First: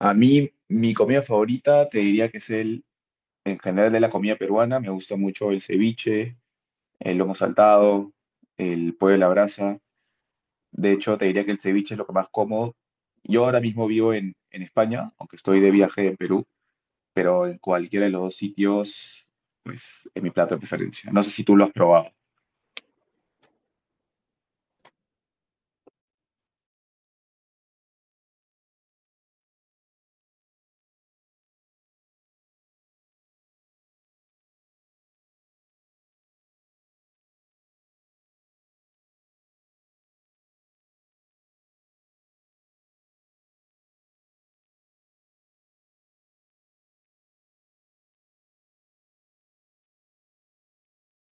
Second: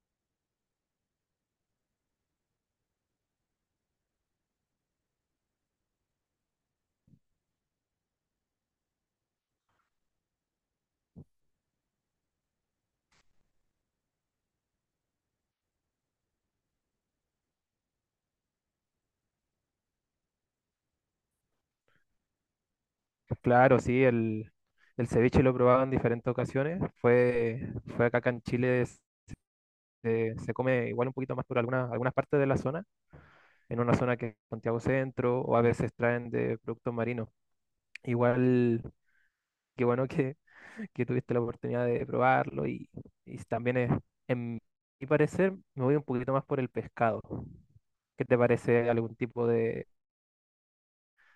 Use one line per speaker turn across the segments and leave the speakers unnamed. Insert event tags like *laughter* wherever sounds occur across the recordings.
A mí, mi comida favorita te diría que es en general, de la comida peruana. Me gusta mucho el ceviche, el lomo saltado, el pollo a la brasa. De hecho, te diría que el ceviche es lo que más como. Yo ahora mismo vivo en España, aunque estoy de viaje en Perú, pero en cualquiera de los dos sitios, pues es mi plato de preferencia. No sé si tú lo has probado.
Claro, sí, el ceviche lo he probado en diferentes ocasiones. Fue acá en Chile, se come igual un poquito más por algunas partes de la zona, en una zona que es Santiago Centro, o a veces traen de productos marinos. Igual, qué bueno que, que tuviste la oportunidad de probarlo y también es, en mi parecer, me voy un poquito más por el pescado. ¿Qué te parece? ¿Algún tipo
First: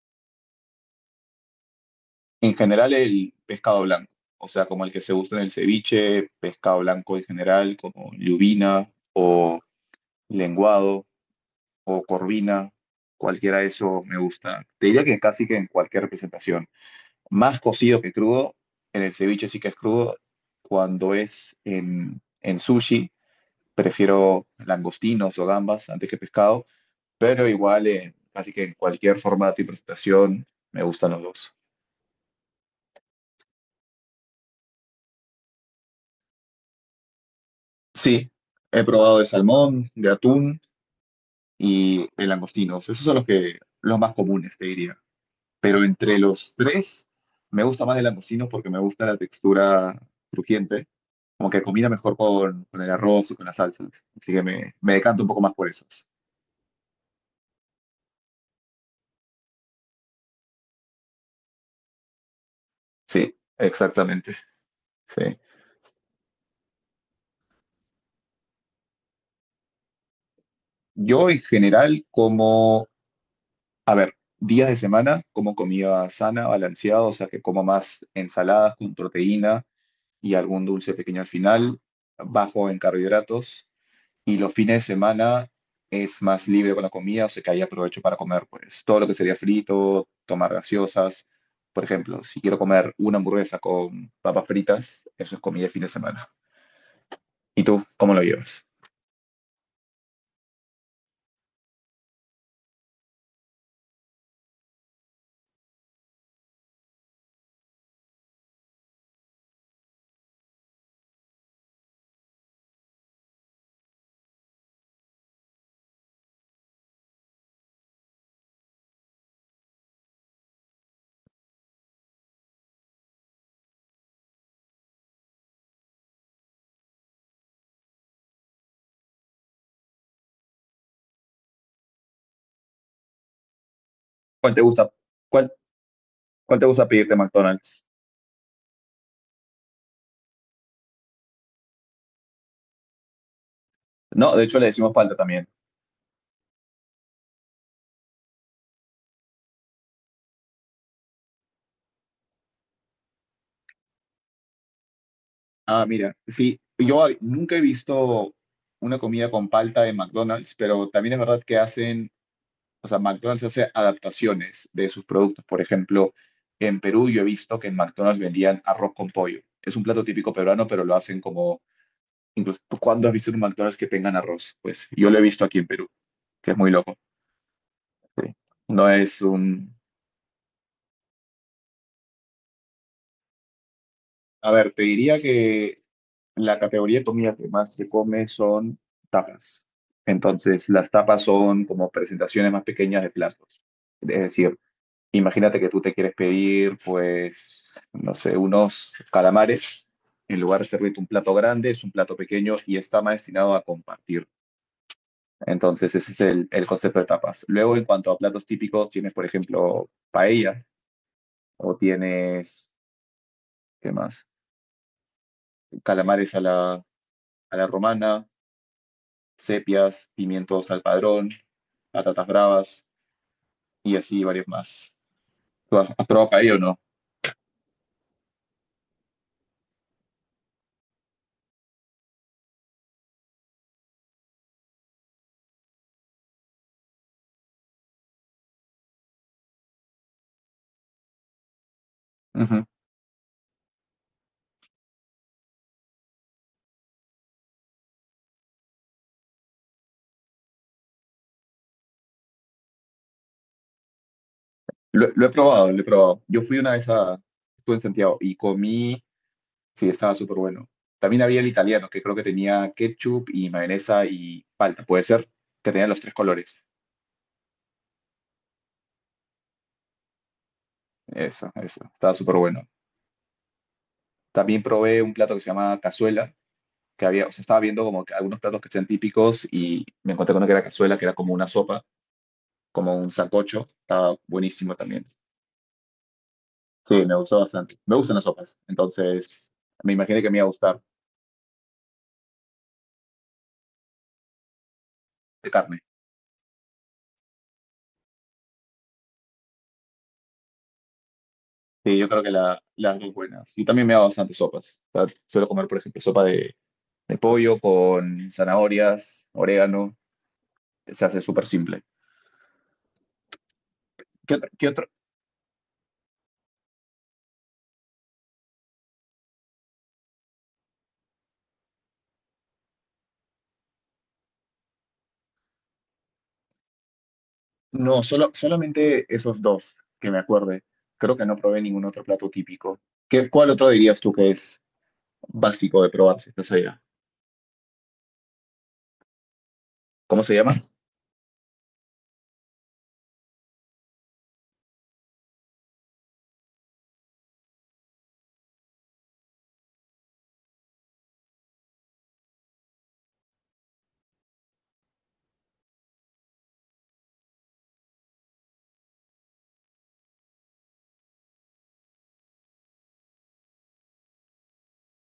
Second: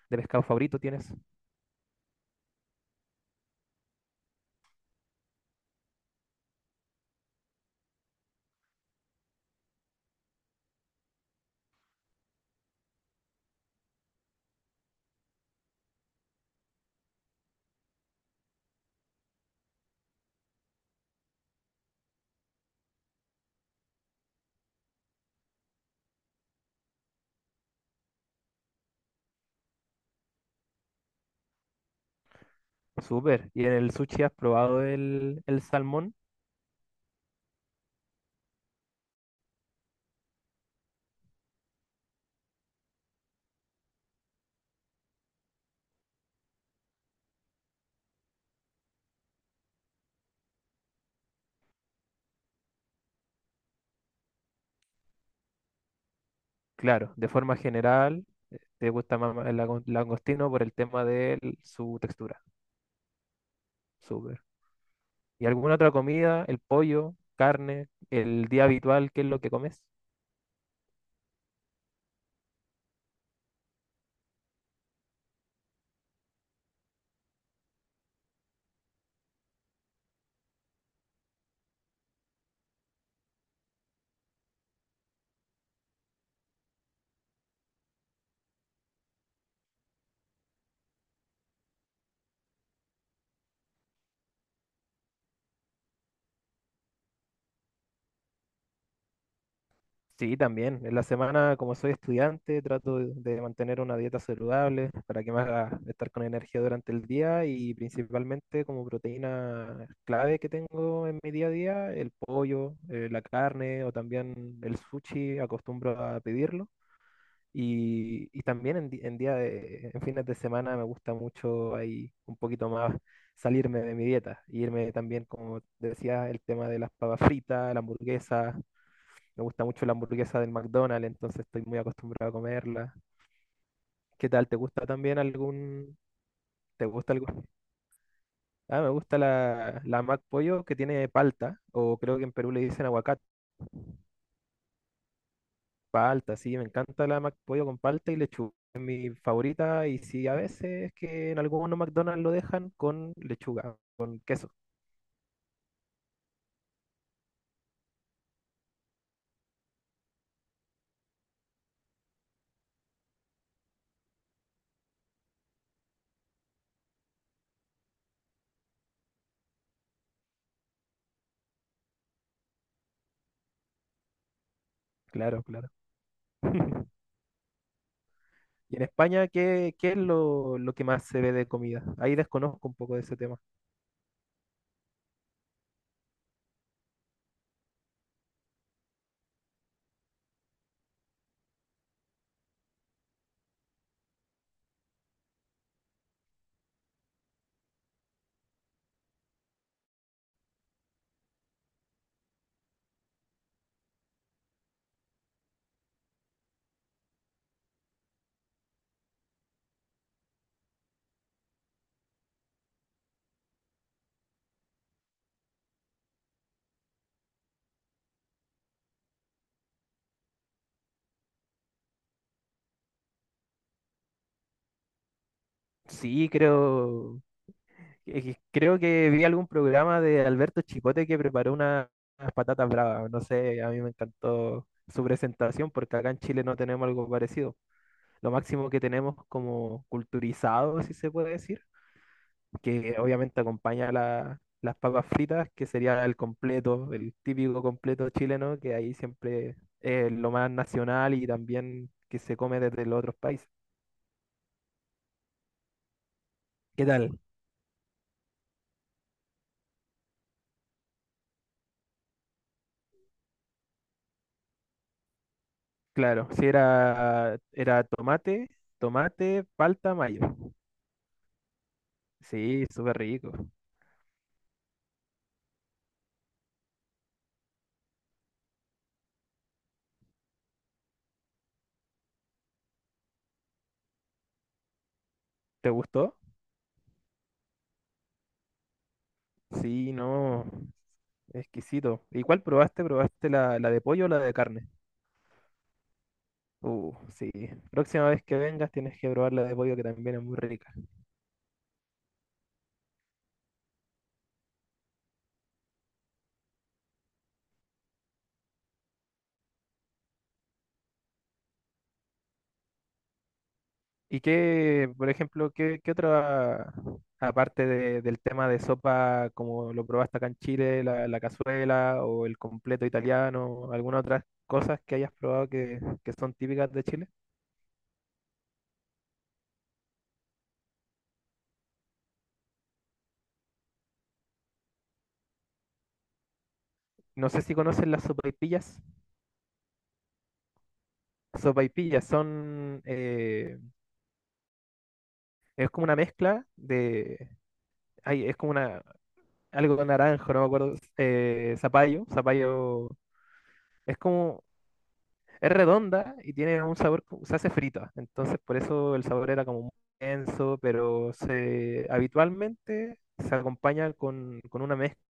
de pescado favorito tienes?
En general, el pescado blanco, o sea, como el que se gusta en el ceviche, pescado blanco en general, como lubina o lenguado o corvina, cualquiera de esos me gusta. Te diría que casi que en cualquier representación. Más cocido que crudo, en el ceviche sí que es crudo. Cuando es en sushi, prefiero langostinos o gambas antes que pescado, pero igual en, casi que en cualquier formato y presentación me gustan los dos.
Súper. ¿Y en el sushi has probado el salmón?
Sí, he probado de salmón, de atún y de langostinos. Esos son los que los más comunes, te diría. Pero entre los tres, me gusta más el langostino porque me gusta la textura crujiente, como que combina mejor con el arroz o con las salsas. Así que me decanto un poco más por esos.
Claro, de forma general, te gusta más el langostino por el tema de su textura.
Sí, exactamente.
Súper.
Sí.
¿Y alguna otra comida? ¿El pollo, carne, el día habitual, qué es lo que comes?
Yo en general, como días de semana, como comida sana, balanceada, o sea que como más ensaladas con proteína y algún dulce pequeño al final, bajo en carbohidratos, y los fines de semana es más libre con la comida, o sea que ahí aprovecho para comer pues todo lo que sería frito, tomar gaseosas. Por ejemplo, si quiero comer una hamburguesa con papas fritas, eso es comida de fin de semana. ¿Y tú cómo lo llevas?
Sí, también. En la semana, como soy estudiante, trato de mantener una dieta saludable para que me haga estar con energía durante el día y principalmente como proteína clave que tengo en mi día a día, el pollo, la carne o también el sushi, acostumbro a pedirlo. Y también en, di- en día de- en fines de semana me gusta mucho ahí un poquito más salirme de mi dieta, e irme también, como decía, el tema de las papas fritas, la hamburguesa. Me gusta mucho la hamburguesa del McDonald's, entonces estoy muy acostumbrado a comerla. ¿Qué tal?
¿Cuál
¿Te
te
gusta
gusta?
también
¿Cuál,
algún...
cuál te gusta
¿Te
pedirte
gusta
en
algún...
McDonald's?
Ah, me gusta la Mac Pollo que tiene palta, o creo que en Perú le dicen aguacate.
No, de hecho le decimos palta también.
Palta, sí, me encanta la McPollo con palta y lechuga. Es mi favorita y sí, a veces es que en algunos McDonald's lo dejan con lechuga, con queso.
Ah, mira, sí, yo nunca he visto una comida con palta de McDonald's, pero también es verdad que hacen. O sea, McDonald's hace adaptaciones de sus productos. Por ejemplo, en Perú yo he visto que en McDonald's vendían arroz con pollo. Es un plato típico peruano, pero lo hacen como, incluso, ¿cuándo has visto en un McDonald's que tengan arroz? Pues yo lo he
Claro,
visto aquí en
claro.
Perú, que es muy
*laughs*
loco. Sí.
Y en
No es
España,
un...
¿qué es lo que más se ve de comida? Ahí desconozco un poco de ese tema.
A ver, te diría que la categoría de comida que más se come son tapas. Entonces, las tapas son como presentaciones más pequeñas de platos. Es decir, imagínate que tú te quieres pedir, pues, no sé, unos calamares. En lugar de servirte un plato grande, es un plato pequeño y está más destinado a compartir. Entonces, ese es el concepto de tapas. Luego, en cuanto a platos típicos, tienes, por ejemplo, paella o tienes, ¿qué más? Calamares a a la romana, sepias, pimientos al padrón, patatas bravas y así varios más. ¿Tú has probado
Sí,
paella o no?
es que creo que vi algún programa de Alberto Chicote que preparó unas patatas bravas. No sé, a mí me encantó su presentación porque acá en Chile no tenemos algo parecido. Lo máximo que tenemos como culturizado, si se puede decir,
Ujú.
que obviamente acompaña las papas fritas, que sería el completo, el típico completo chileno, que ahí siempre es lo más nacional y también que se come desde los otros países.
Lo he probado, lo he probado. Yo fui una
¿Qué
vez a,
tal?
estuve en Santiago y comí, sí, estaba súper bueno. También había el italiano, que creo que tenía ketchup y mayonesa y palta, puede ser, que tenía los tres
Claro, sí
colores.
era tomate, tomate, palta, mayo.
Eso, estaba súper
Sí,
bueno.
súper rico.
También probé un plato que se llama cazuela, que había, o sea, estaba viendo como que algunos platos que sean típicos y me encontré con uno que era cazuela, que era como una sopa, como un sancocho, estaba buenísimo también.
¿Te gustó?
Sí, me gustó bastante. Me gustan las sopas, entonces
Sí,
me imaginé que me iba
no,
a gustar
exquisito. ¿Y cuál probaste? ¿Probaste la de pollo o la de carne?
de carne.
Sí. Próxima vez que vengas tienes que probar la de pollo que también es muy rica.
Sí, yo creo que la- las dos buenas. Yo también me hago bastantes sopas. O sea, suelo comer, por ejemplo, sopa de pollo con zanahorias, orégano. Se hace súper simple.
¿Y
¿Qué otro? ¿Qué otro?
qué, por ejemplo, aparte del tema de sopa, como lo probaste acá en Chile, la cazuela o el completo italiano, alguna otras cosas que hayas probado que son típicas de Chile?
No, solo, solamente esos dos que me acuerde. Creo que no probé ningún otro plato típico. ¿Qué, cuál otro dirías tú que es básico de probar si estás allá?
No sé si conocen las sopaipillas.
¿Cómo se llama?
Sopaipillas son, es como una mezcla de, ay, es como una, algo naranjo, no me acuerdo, zapallo. Es como... Es redonda y tiene un sabor, se hace frita, entonces por eso el sabor era como muy denso, pero habitualmente se acompaña con una mezcla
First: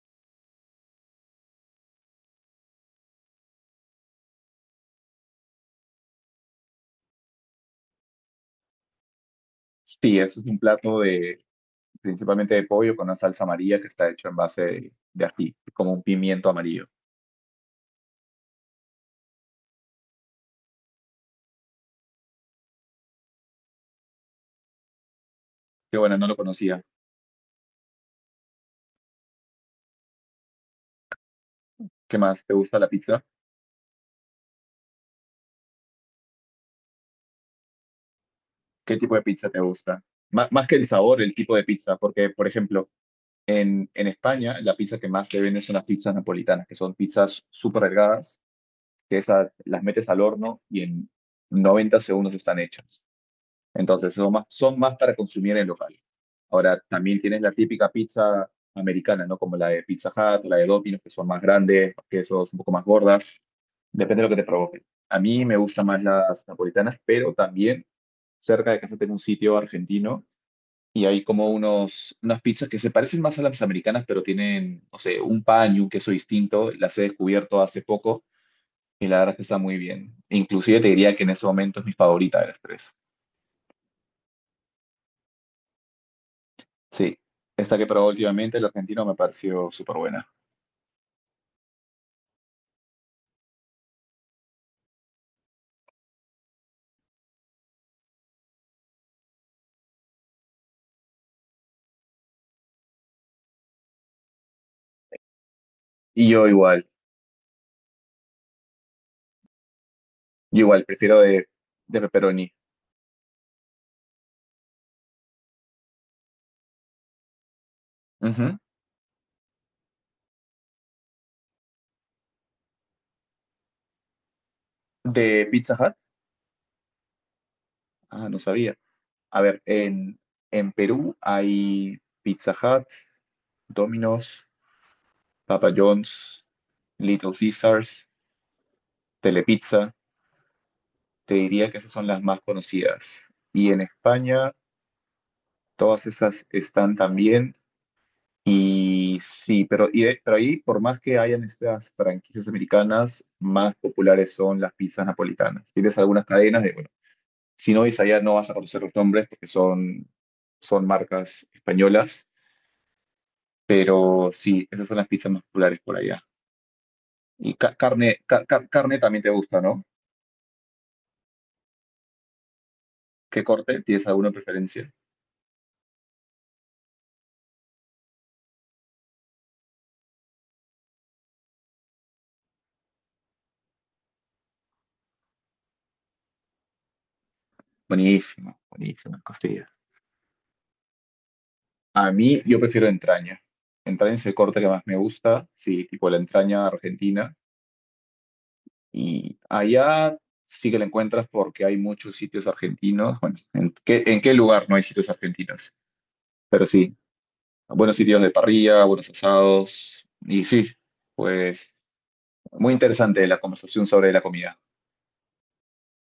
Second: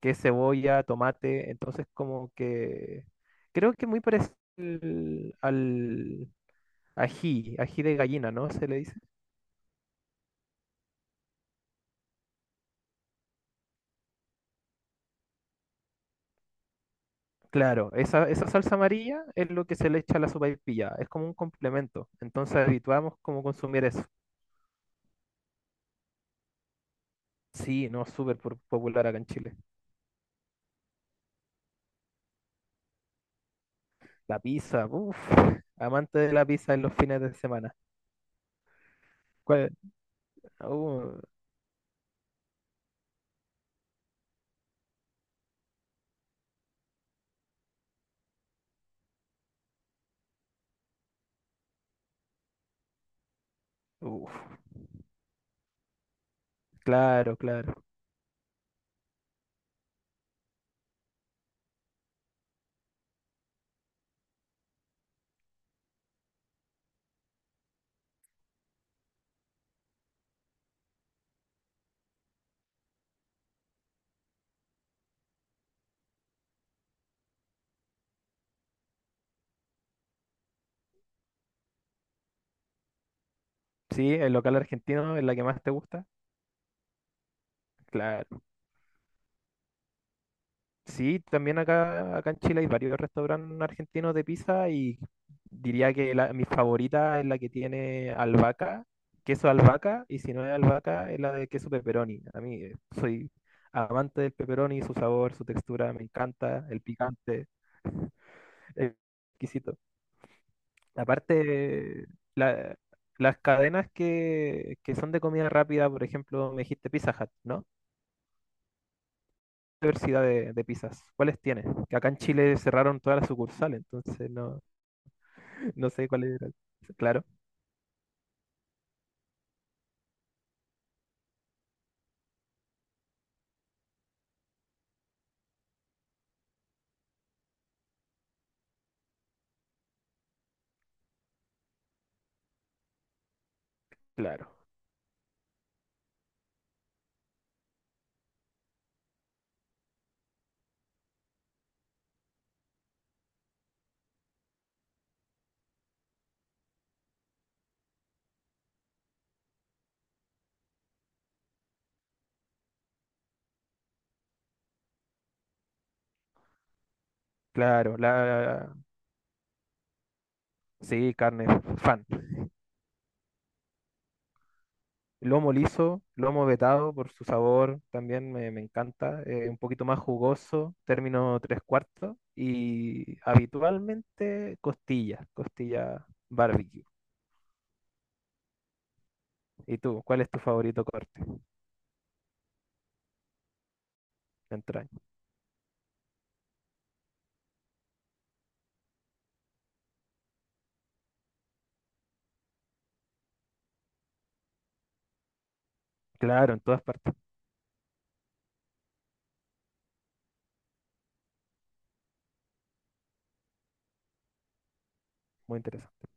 que es cebolla, tomate, entonces como que creo que muy parecido al ají de gallina, ¿no? Se le dice.
Sí, eso es un plato de principalmente de pollo con una salsa amarilla que está hecho en base de ají, como un pimiento amarillo.
Claro, esa salsa amarilla es lo que se le echa a la sopaipilla, es como un complemento, entonces habituamos como consumir eso.
Qué bueno, no lo conocía.
Sí, no, súper popular acá en Chile.
¿Qué más? ¿Te gusta la pizza?
La pizza, uff. Amante de la pizza en los fines de semana.
¿Qué tipo de pizza te
¿Cuál?
gusta? Má- más que el sabor,
Uh,
el tipo de pizza, porque, por ejemplo, en España la pizza que más te venden son las pizzas napolitanas, que son pizzas súper delgadas, que esas las metes al horno y en 90 segundos están hechas. Entonces,
uf.
son más para consumir en local. Ahora, también
Claro,
tienes la
claro.
típica pizza americana, ¿no? Como la de Pizza Hut, la de Domino's, que son más grandes, que son un poco más gordas. Depende de lo que te provoque. A mí me gustan más las napolitanas, pero también cerca de casa tengo un sitio argentino y hay como unas pizzas que se parecen más a las americanas, pero tienen, no sé, un pan y un queso distinto. Las he descubierto hace poco y la verdad es que está muy bien. Inclusive te diría que en ese momento es mi favorita de las tres.
Sí, el local argentino es la que más te gusta.
Sí, esta que probé
Claro.
últimamente, el argentino, me pareció súper buena.
Sí, también acá en Chile hay varios restaurantes argentinos de pizza y diría que mi favorita es la que tiene albahaca, queso albahaca, y si no es albahaca, es la de queso pepperoni. A mí soy amante del pepperoni, su sabor, su textura, me
Y
encanta, el picante, es exquisito.
yo igual, prefiero de
Aparte,
pepperoni.
la- las cadenas que son de comida rápida, por ejemplo, me dijiste Pizza Hut, ¿no?
Ujú.
¿Qué diversidad de pizzas? ¿Cuáles tienes? Que acá en Chile cerraron todas las sucursales, entonces no,
De Pizza
*laughs* no
Hut.
sé cuáles eran. Claro,
Ah, no sabía. A ver, en Perú hay Pizza Hut, Domino's, Papa John's, Little Caesars, Telepizza, te diría que esas son las más conocidas. Y en
claro,
España, todas esas están también. Y sí, pero, y de- pero ahí, por más que hayan estas franquicias americanas, más populares son las pizzas napolitanas. Tienes algunas cadenas de, bueno, si no ves allá no vas a conocer los nombres porque son, son marcas españolas, pero sí, esas son las pizzas más populares por allá. Y ca-
claro.
carne, ca- ca-
La,
carne también te gusta, ¿no?
sí, carne, fan.
¿Qué corte? ¿Tienes alguna preferencia?
Lomo liso, lomo vetado por su sabor, también me encanta. Un poquito más jugoso, término tres cuartos. Y habitualmente costilla, costilla barbecue.
Buenísimo, buenísimo, costilla.
¿Y tú? ¿Cuál es tu favorito corte
A mí, yo prefiero entraña. Entraña es el
de
corte que más me
entraña?
gusta, sí, tipo la entraña argentina. Y allá sí que la encuentras porque hay muchos sitios argentinos. Bueno, en qué lugar no hay sitios argentinos?
Claro, en
Pero
todas
sí,
partes.
buenos sitios de parrilla, buenos asados. Y sí, pues muy interesante la conversación sobre la comida.
Muy interesante.